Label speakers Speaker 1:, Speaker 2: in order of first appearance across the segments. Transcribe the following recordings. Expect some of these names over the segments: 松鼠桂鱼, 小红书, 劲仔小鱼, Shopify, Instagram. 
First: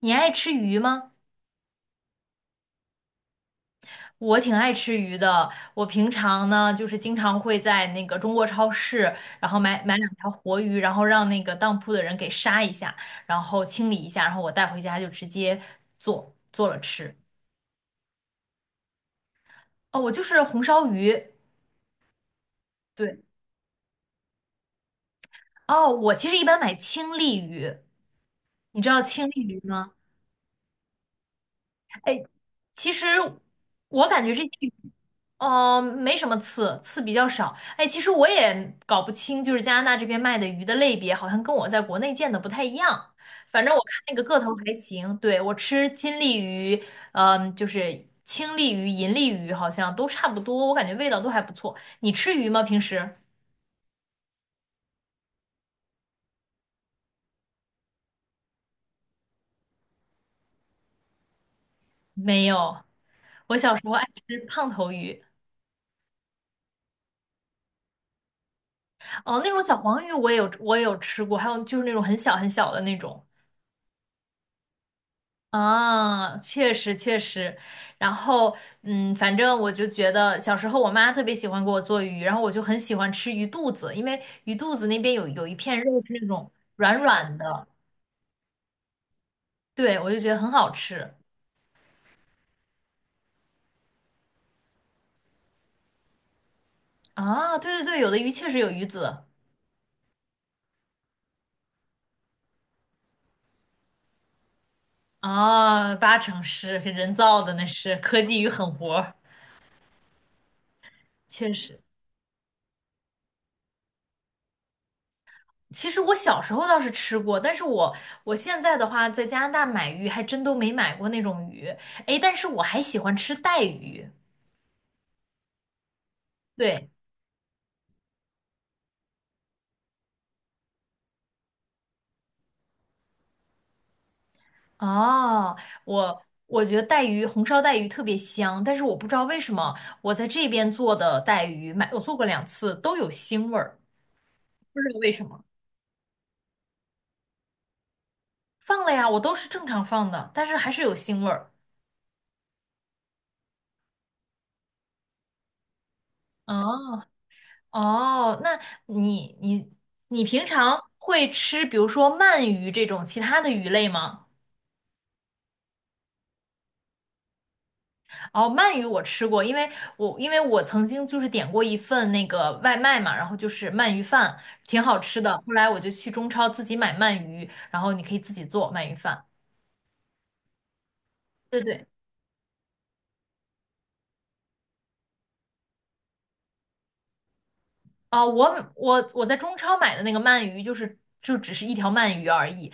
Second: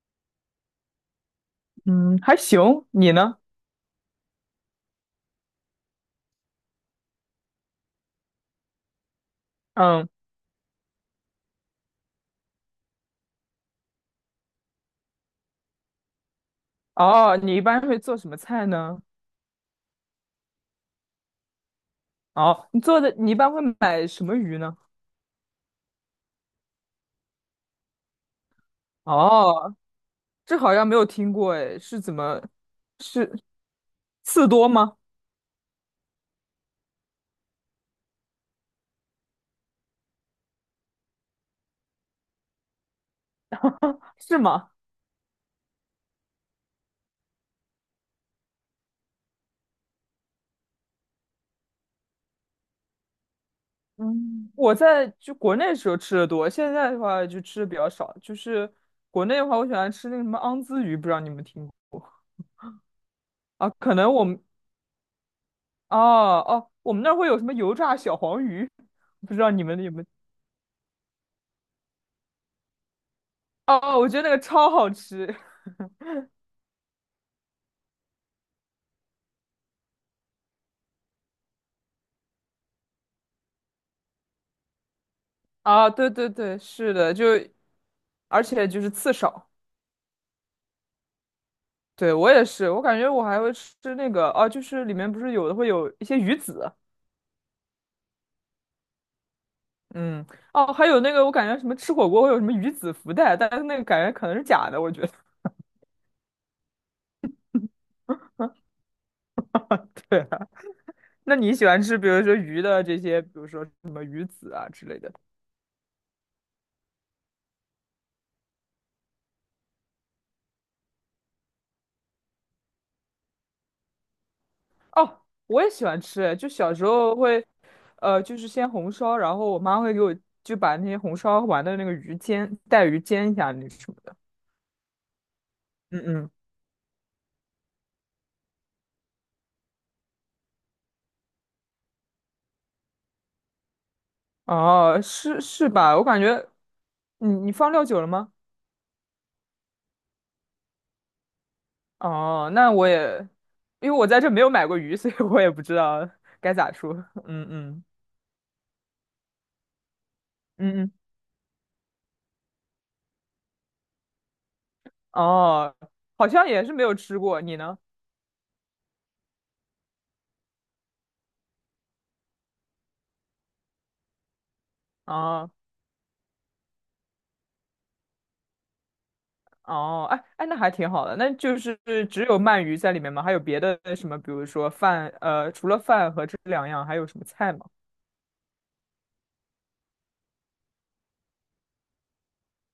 Speaker 1: 你爱吃鱼吗？
Speaker 2: 嗯，还行，你呢？
Speaker 1: 我挺爱吃鱼的。我平常呢，就是经常会在那个中国超市，然后买
Speaker 2: 嗯，
Speaker 1: 两条活鱼，然后让那个当铺的人给杀一下，然后清理一下，然后我带回家就直接做了吃。
Speaker 2: 哦，你一般会做什么菜呢？
Speaker 1: 哦，我就是红烧鱼。
Speaker 2: 哦，你做的，
Speaker 1: 对，
Speaker 2: 你一般会买什么鱼呢？
Speaker 1: 哦，我其实一般买青鲤鱼，你知道青鲤鱼
Speaker 2: 哦，
Speaker 1: 吗？
Speaker 2: 这好像没有听过，哎，是怎
Speaker 1: 哎，
Speaker 2: 么，
Speaker 1: 其实
Speaker 2: 是
Speaker 1: 我感觉这
Speaker 2: 刺
Speaker 1: 些，
Speaker 2: 多吗？
Speaker 1: 嗯、没什么刺，刺比较少。哎，其实我也搞不清，就是加拿大这边卖的鱼的类别，好像跟我在国内见的不太一样。反正我看那个个
Speaker 2: 是
Speaker 1: 头
Speaker 2: 吗？
Speaker 1: 还行，对，我吃金鲤鱼，嗯、就是青鲤鱼、银鲤鱼，好像都差不多，我感觉味道都还不错。你吃鱼吗？平时？
Speaker 2: 嗯，我在国内时候吃的多，现在的话就吃的比较少。就是国内的话，我喜欢吃那个什么昂兹鱼，不知道你们听过
Speaker 1: 没有，我
Speaker 2: 啊？
Speaker 1: 小时候
Speaker 2: 可
Speaker 1: 爱
Speaker 2: 能我
Speaker 1: 吃
Speaker 2: 们
Speaker 1: 胖头鱼，
Speaker 2: 哦哦，我们那儿会有什么油炸小黄鱼，不
Speaker 1: 哦，
Speaker 2: 知
Speaker 1: 那
Speaker 2: 道
Speaker 1: 种
Speaker 2: 你
Speaker 1: 小
Speaker 2: 们有没
Speaker 1: 黄
Speaker 2: 有？
Speaker 1: 鱼我也有，我也有吃过，还有就是那种很小很小的那种。
Speaker 2: 哦哦，我觉得那个超好吃。
Speaker 1: 啊，确实确实，然后嗯，反正我就觉得小时候我妈特别喜欢给我做鱼，然后我就很喜欢吃鱼肚子，因为鱼肚子那边有一片
Speaker 2: 啊，
Speaker 1: 肉
Speaker 2: 对
Speaker 1: 是那
Speaker 2: 对
Speaker 1: 种
Speaker 2: 对，是
Speaker 1: 软
Speaker 2: 的，就
Speaker 1: 软的，
Speaker 2: 而且就是刺少。
Speaker 1: 对，我就觉得很好吃
Speaker 2: 对，我也是，我感觉我还会吃那个啊，就是里面不是有的会有一些鱼籽，
Speaker 1: 啊。对对对，有的鱼确实有鱼籽
Speaker 2: 嗯，哦，还有那个我感觉什么吃火锅会有什么鱼籽福袋，但是那个感觉可能是假的，我觉得。
Speaker 1: 啊，八成是人造的，那是科技鱼狠活儿
Speaker 2: 对啊，那
Speaker 1: 确
Speaker 2: 你喜
Speaker 1: 实。
Speaker 2: 欢吃比如说鱼的这些，比如说什么鱼籽啊之类的？
Speaker 1: 其实我小时候倒是吃过，但是我现在的话在加拿大买鱼还真都没买过那种鱼，诶，但是我还喜欢吃带鱼。
Speaker 2: 哦，我也喜欢吃，就小时
Speaker 1: 对，
Speaker 2: 候会，就是先红烧，然后我妈会给我就把那些红烧完的那个鱼煎，带鱼煎一下那什么的。
Speaker 1: 哦，
Speaker 2: 嗯
Speaker 1: 我
Speaker 2: 嗯，
Speaker 1: 我觉得带鱼红烧带鱼特别香，但是我不知道为什么我在这边做的带鱼，买我做过两次都有腥味儿，不知道
Speaker 2: 哦，
Speaker 1: 为什
Speaker 2: 是
Speaker 1: 么。
Speaker 2: 是吧？我感觉你放料酒了吗？
Speaker 1: 放了呀，我都是正常放的，但是还是有腥味儿。
Speaker 2: 哦，那我也，因为我在这没有买过鱼，所以我也不知道该咋说。
Speaker 1: 哦
Speaker 2: 嗯嗯。
Speaker 1: 哦，那你你平常
Speaker 2: 嗯嗯，
Speaker 1: 会吃，比如说鳗鱼这种其他的鱼类吗？
Speaker 2: 哦，好像也是没有吃过，你呢？
Speaker 1: 哦，鳗鱼我吃过，因为我曾经就是点过一份那个外卖嘛，然后就是鳗鱼饭，挺好吃的。
Speaker 2: 哦
Speaker 1: 后来我就去中超自己买鳗鱼，然后你可以自己做鳗鱼饭。
Speaker 2: 哦，哎哎，那还挺好的。那就
Speaker 1: 对
Speaker 2: 是
Speaker 1: 对，
Speaker 2: 只有鳗鱼在里面吗？还有别的什么？比如说饭，除了饭和这两样，还有什么菜吗？
Speaker 1: 啊、我在中超买的那个鳗鱼就是就只是一条鳗鱼而已，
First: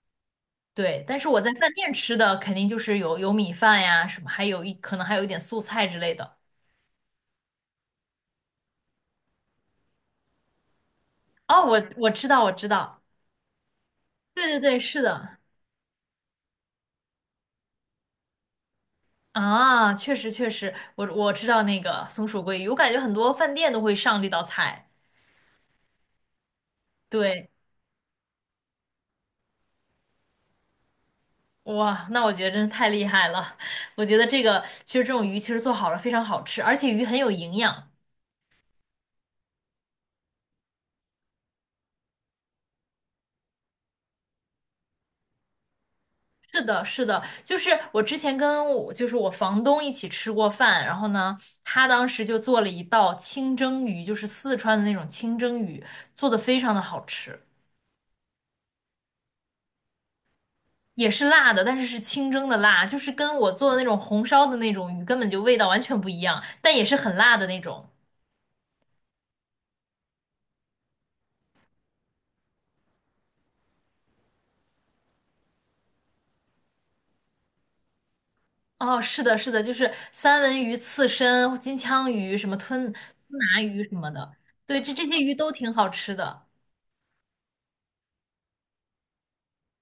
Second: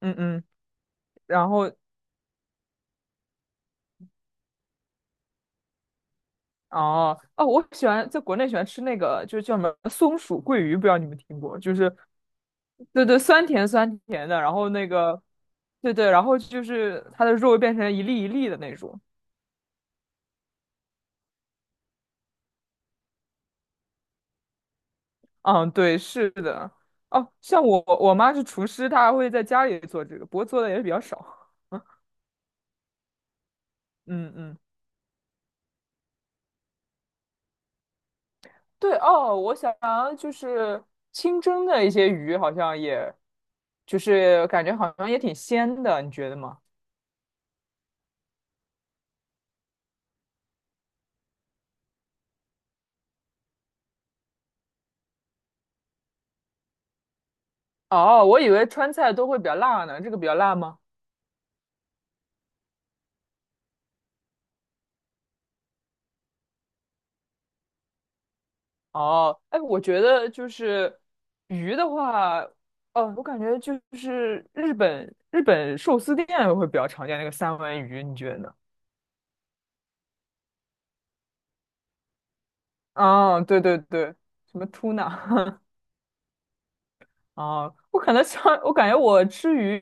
Speaker 2: 嗯嗯，
Speaker 1: 对。但是我
Speaker 2: 然
Speaker 1: 在
Speaker 2: 后
Speaker 1: 饭店吃的肯定就是有米饭呀什么，还有一可能还有一点素菜之类的。
Speaker 2: 哦哦，我喜欢在国内喜欢吃那个，就是叫什么松鼠桂鱼，不知道你们听过？
Speaker 1: 哦，
Speaker 2: 就
Speaker 1: 我
Speaker 2: 是，
Speaker 1: 我知道我知道，
Speaker 2: 对对，酸甜酸甜的，
Speaker 1: 对
Speaker 2: 然
Speaker 1: 对
Speaker 2: 后
Speaker 1: 对，
Speaker 2: 那
Speaker 1: 是
Speaker 2: 个，
Speaker 1: 的。
Speaker 2: 对对，然后就是它的肉会变成一粒一粒的那种。
Speaker 1: 啊，确实确实，我知道那个松鼠桂鱼，我感觉很多饭店都会上这道菜。
Speaker 2: 嗯，对，是的。哦，
Speaker 1: 对，
Speaker 2: 像我妈是厨师，她还会在家里做这个，不过做的也比较少。
Speaker 1: 哇，那我觉得真是太厉害了。我觉得
Speaker 2: 嗯
Speaker 1: 这
Speaker 2: 嗯，
Speaker 1: 个其实这种鱼其实做好了非常好吃，而且鱼很有营养。
Speaker 2: 对哦，我想就是清蒸的一些鱼，好像也，就是感觉好像也挺鲜的，你觉得吗？
Speaker 1: 是的，是的，就是我之前跟我就是我房东一起吃过饭，然后呢，他当时就做了一道清蒸鱼，就是四川的那种清蒸鱼，做的非常的好吃。
Speaker 2: 哦，我以为川菜都会比较辣呢，这个比较辣吗？
Speaker 1: 也是辣的，但是是清蒸的辣，就是跟我做的那种红烧的那种鱼根本就味道完全不一样，但也是很辣的那种。
Speaker 2: 哦，哎，我觉得就是鱼的话，哦，我感觉就是日本寿司店会比较常见那个三文鱼，你觉得呢？
Speaker 1: 哦，是的，是的，就是三文鱼、刺身、金枪鱼、什么
Speaker 2: 啊，
Speaker 1: 拿
Speaker 2: 对对
Speaker 1: 鱼什么
Speaker 2: 对，
Speaker 1: 的，
Speaker 2: 什么
Speaker 1: 对，这
Speaker 2: tuna。
Speaker 1: 这些鱼 都挺好吃的。
Speaker 2: 啊，我可能上，我感觉我吃鱼，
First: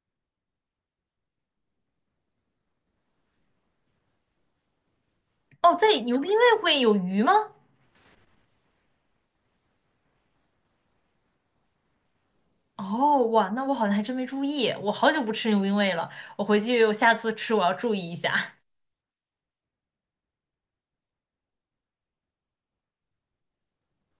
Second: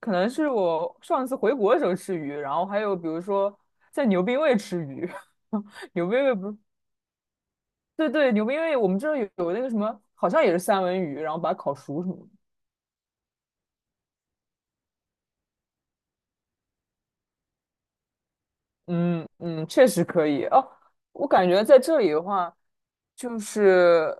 Speaker 2: 可能是我上次回国的时候吃鱼，然后还有比如说在牛冰味吃鱼，
Speaker 1: 哦，在
Speaker 2: 牛冰
Speaker 1: 牛冰
Speaker 2: 味不是，
Speaker 1: 味会有鱼吗？
Speaker 2: 对对，牛冰味我们这儿有那个什么，好像也是三文鱼，然后把它烤熟什么的。
Speaker 1: 哦，哇，那我好像还真没注意，我好久不吃牛冰味了，我回去我下次吃我要注意一下。
Speaker 2: 嗯嗯，确实可以哦。我感觉在这里的话，就是，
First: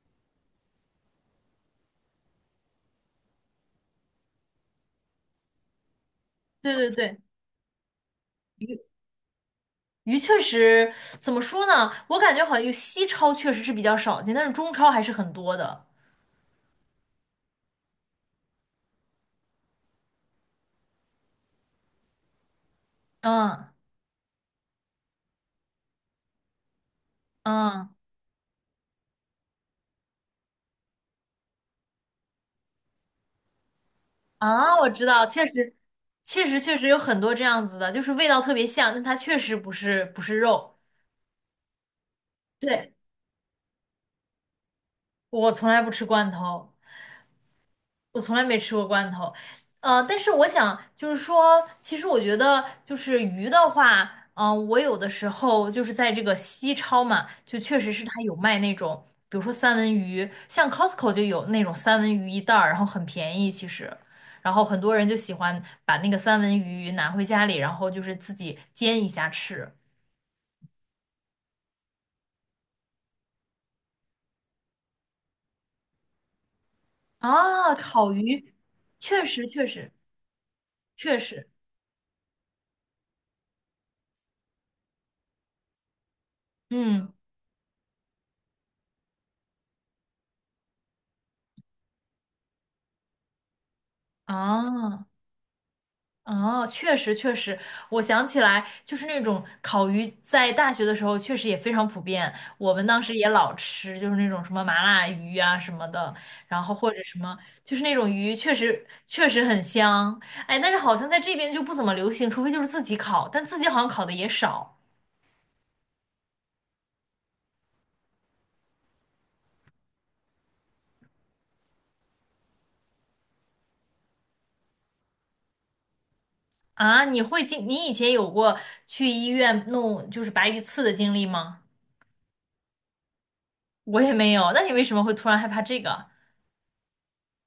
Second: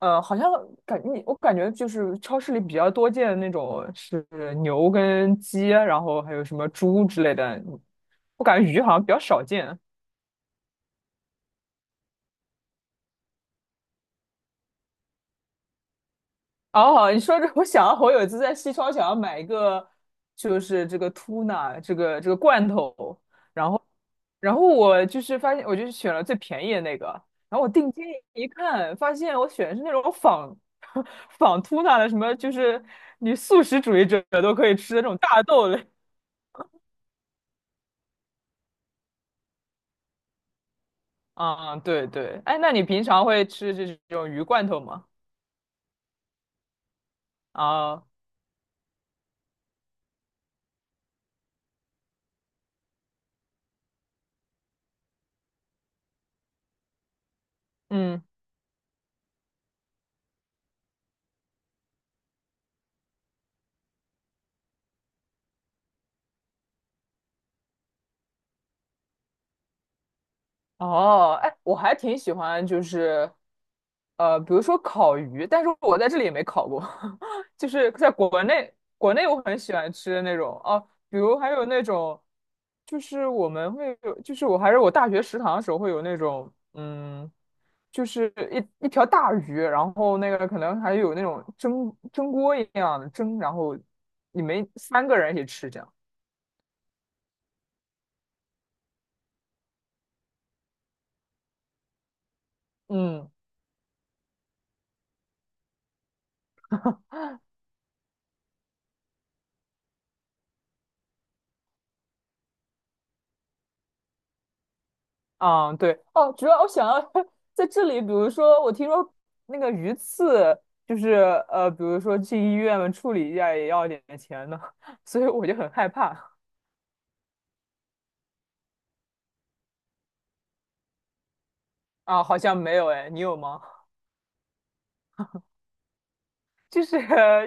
Speaker 2: 好像感你我感觉就是超市里比较多见的那种是牛跟鸡，然后还有什 么
Speaker 1: 对对
Speaker 2: 猪
Speaker 1: 对，
Speaker 2: 之类的，我感觉鱼好像比较少见。
Speaker 1: 鱼确实怎么说呢？我感觉好像有西超确实是比较少见，但是中超还是很多的。
Speaker 2: 哦，你说这，我想我有一次在西超想要买一个，就是这个 tuna 这个罐头，然
Speaker 1: 嗯
Speaker 2: 后我就是发现，我就选了最便宜的那个，然后我
Speaker 1: 嗯
Speaker 2: 定睛一看，发现我选的是那种仿 仿 tuna 的，什么就是你素食主义者都可以
Speaker 1: 啊，我
Speaker 2: 吃的
Speaker 1: 知
Speaker 2: 那种
Speaker 1: 道，
Speaker 2: 大
Speaker 1: 确
Speaker 2: 豆
Speaker 1: 实
Speaker 2: 类。
Speaker 1: 确实有很多这样子的，就是味道特别像，但它确实不是肉。
Speaker 2: 啊、对对，哎，那你
Speaker 1: 对，
Speaker 2: 平常会吃这种鱼罐头吗？
Speaker 1: 我从来不吃罐头。
Speaker 2: 啊、
Speaker 1: 我从来没吃过罐头，呃，但是我想就是说，其实我觉得就是鱼的话，嗯、我有的时候就是在这个西超嘛，就确实是它
Speaker 2: 嗯。
Speaker 1: 有卖那种，比如说三文鱼，像 Costco 就有那种三文鱼一袋儿，然后很便宜其实，然后很多人就喜欢把那个三文鱼拿回家里，然后就是自己煎一下吃。
Speaker 2: 哦，哎，我还挺喜欢，就是比如说烤鱼，但是我在这里也没烤过，就
Speaker 1: 啊，
Speaker 2: 是在
Speaker 1: 烤
Speaker 2: 国
Speaker 1: 鱼，
Speaker 2: 内，国
Speaker 1: 确
Speaker 2: 内我
Speaker 1: 实
Speaker 2: 很
Speaker 1: 确
Speaker 2: 喜
Speaker 1: 实
Speaker 2: 欢吃的那种哦，
Speaker 1: 确
Speaker 2: 比如
Speaker 1: 实，
Speaker 2: 还有那种，就是我们会有，就是我还是我大学食堂的时候会有那种，
Speaker 1: 嗯，
Speaker 2: 嗯，就是一条大鱼，然后那个可能还有那种蒸锅一样的蒸，然后你们三
Speaker 1: 啊。
Speaker 2: 个人一起吃这样，
Speaker 1: 哦，确实确实，我想起来，就是那种烤鱼，在大学的时候确实也非常普遍，我们当时也
Speaker 2: 嗯。
Speaker 1: 老吃，就是那种什么麻辣鱼啊什么的，然后或者什么，就是那种鱼确实确实很香，哎，但是好像在这边就不怎么流行，除非就是自己烤，但自己好像烤的也少
Speaker 2: 啊，对，哦，主要我想要 在这里，比如说，我听说那个鱼刺，就是比如说去医院处理一下也要点钱呢，所以我就很害怕
Speaker 1: 啊。你会经，你以前有过去医院弄就是白鱼刺的经历吗？
Speaker 2: 啊，好像没有哎，你有吗？
Speaker 1: 我也没有，那你为什么会突然害怕这个？
Speaker 2: 就是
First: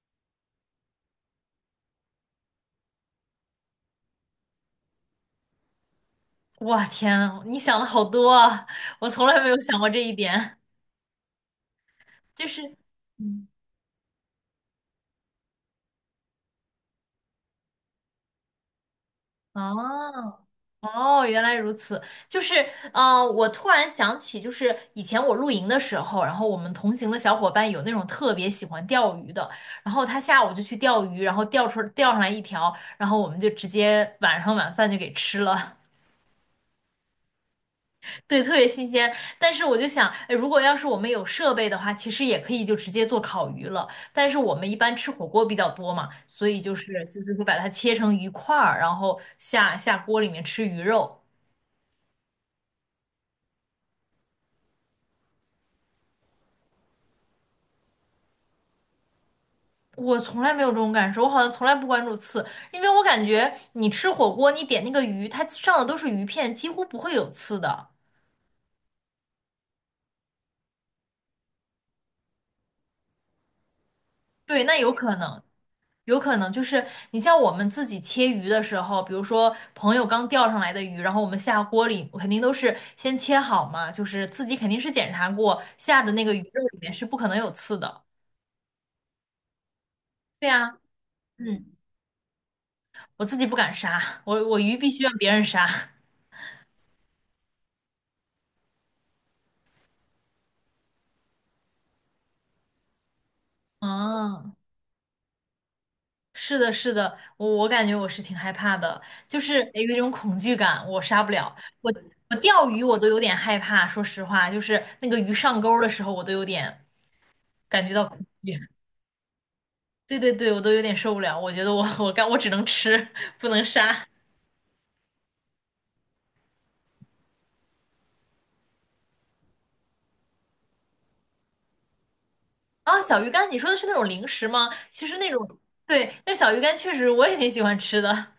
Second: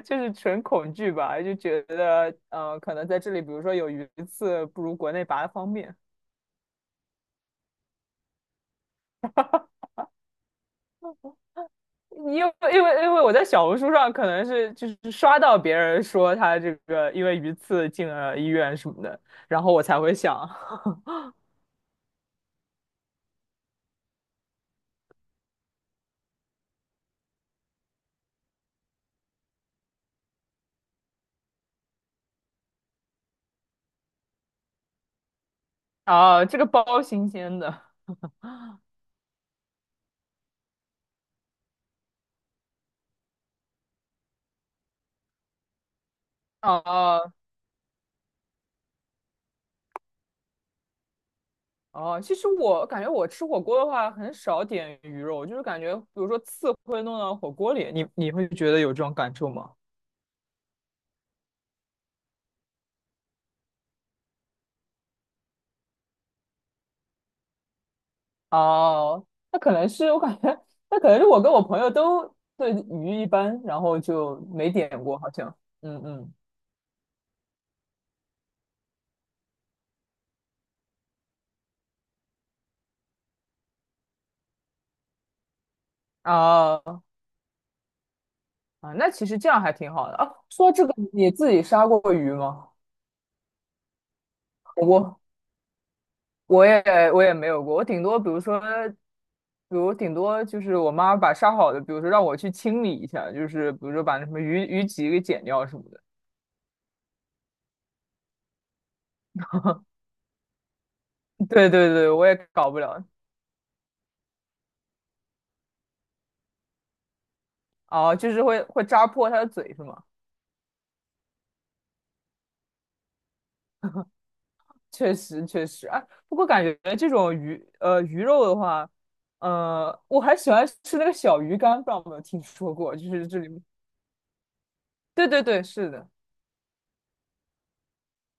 Speaker 2: 纯恐惧吧，就觉得可能在这里，比如说有鱼刺，不如国内拔的方便。
Speaker 1: 哇天啊你想的好多啊，我从来没有想过这一点。
Speaker 2: 因
Speaker 1: 就
Speaker 2: 为
Speaker 1: 是，
Speaker 2: 因为因为我在
Speaker 1: 嗯，
Speaker 2: 小红书上可能是就是刷到别人说他这个因为鱼刺进了医院什么的，然后我才会
Speaker 1: 哦
Speaker 2: 想。
Speaker 1: 哦，原来如此。就是，嗯、我突然想起，就是以前我露营的时候，然后我们同行的小伙伴有那种特别喜欢钓鱼的，然后他下午就去钓鱼，然后钓上来一条，然后我们就直接晚上晚饭就给吃了。
Speaker 2: 啊，这个包新鲜的。
Speaker 1: 对，特别新鲜。但是我就想，哎如果要是我们有设备的话，其实也可以就直接做烤鱼了。但是我们一般吃火锅比较多嘛，所以就是就
Speaker 2: 哦
Speaker 1: 是会把它切成鱼块儿，然后下锅里面吃鱼肉。
Speaker 2: 哦，其实我感觉我吃火锅的话，很少点鱼肉，就是感觉，比如说刺会弄到火锅里，你会觉得有这种感受吗？
Speaker 1: 我从来没有这种感受，我好像从来不关注刺，因为我感觉你吃火锅，你点那个鱼，它上的都是鱼片，几乎不会有刺的。
Speaker 2: 哦，那可能是我感觉，那可能是我跟我朋友都对鱼一般，然后就
Speaker 1: 对，
Speaker 2: 没
Speaker 1: 那有
Speaker 2: 点
Speaker 1: 可
Speaker 2: 过，好
Speaker 1: 能。
Speaker 2: 像。嗯
Speaker 1: 有
Speaker 2: 嗯。
Speaker 1: 可能就是你像我们自己切鱼的时候，比如说朋友刚钓上来的鱼，然后我们下锅里肯定都是先切好嘛，就是自己肯定是检查过下的那个鱼肉里面
Speaker 2: 哦
Speaker 1: 是不可能有刺的。
Speaker 2: 啊，那其实这样还挺好的啊。
Speaker 1: 对
Speaker 2: 说到
Speaker 1: 呀，
Speaker 2: 这个，你自己
Speaker 1: 嗯，
Speaker 2: 杀过鱼吗？
Speaker 1: 我自己不敢杀，我鱼
Speaker 2: 火
Speaker 1: 必须让
Speaker 2: 锅。
Speaker 1: 别人杀。
Speaker 2: 我也没有过，我顶多比如说，比如顶多就是我妈把杀好的，比如说让我去清理一下，就是比如说把那什么
Speaker 1: 嗯，
Speaker 2: 鱼鳍给剪掉什么的。
Speaker 1: 是的，是的，我感觉我是挺害怕的，就是有一种恐惧感，我杀不 了。
Speaker 2: 对对
Speaker 1: 我
Speaker 2: 对，我
Speaker 1: 我
Speaker 2: 也
Speaker 1: 钓
Speaker 2: 搞不
Speaker 1: 鱼我
Speaker 2: 了。
Speaker 1: 都有点害怕，说实话，就是那个鱼上钩的时候，我都有点感觉到
Speaker 2: 哦，
Speaker 1: 恐
Speaker 2: 就是会
Speaker 1: 惧。
Speaker 2: 会扎破它的嘴是吗？
Speaker 1: 对对对，我都有点受不了，我觉得我 我干我只能吃，不能杀。
Speaker 2: 确实确实，哎，不过感觉这种鱼鱼肉的话，我还喜欢吃那个小鱼干，不知道有没有听说过？
Speaker 1: 啊，
Speaker 2: 就
Speaker 1: 小
Speaker 2: 是
Speaker 1: 鱼
Speaker 2: 这
Speaker 1: 干，你
Speaker 2: 里，
Speaker 1: 说的是那种零食吗？其实
Speaker 2: 对
Speaker 1: 那种，
Speaker 2: 对对，是的。
Speaker 1: 对，那小鱼干确实我也挺喜欢吃的。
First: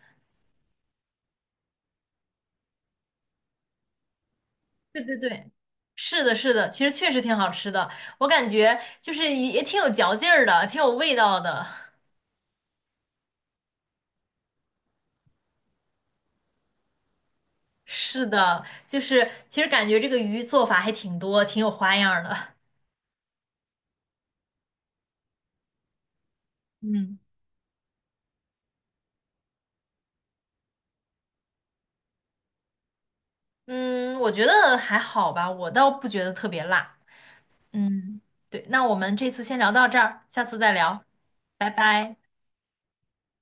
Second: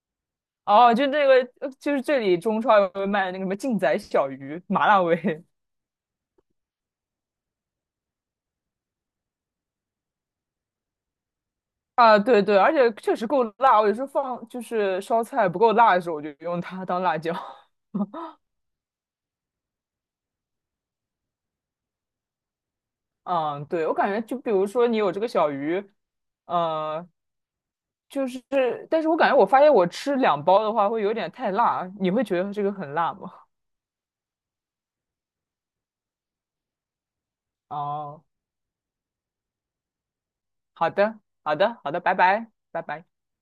Speaker 2: 哦，就那个，就是这里中超有卖那个什么劲仔小鱼，麻辣
Speaker 1: 对对
Speaker 2: 味。
Speaker 1: 对，是的，是的，其实确实挺好吃的，我感觉就是也挺有嚼劲儿的，挺有味道的。
Speaker 2: 啊，对对，而且确实够辣。我有时候放就是烧菜不够辣的时候，我就用它当辣椒。
Speaker 1: 是的，就是其实感觉这个鱼做法还挺多，挺有花样儿的。
Speaker 2: 嗯，对，我感觉就比如说你有这个小鱼，呃，
Speaker 1: 嗯
Speaker 2: 就是，但是我感觉我发现我吃两包的话会有点太辣，你会觉得这个很辣吗？
Speaker 1: 嗯，我觉得还好吧，我倒不觉得特别辣。嗯，
Speaker 2: 哦，
Speaker 1: 对，那我们这次先聊到这儿，下次再
Speaker 2: 好
Speaker 1: 聊，
Speaker 2: 的，好
Speaker 1: 拜
Speaker 2: 的，好的，拜
Speaker 1: 拜。
Speaker 2: 拜，拜拜。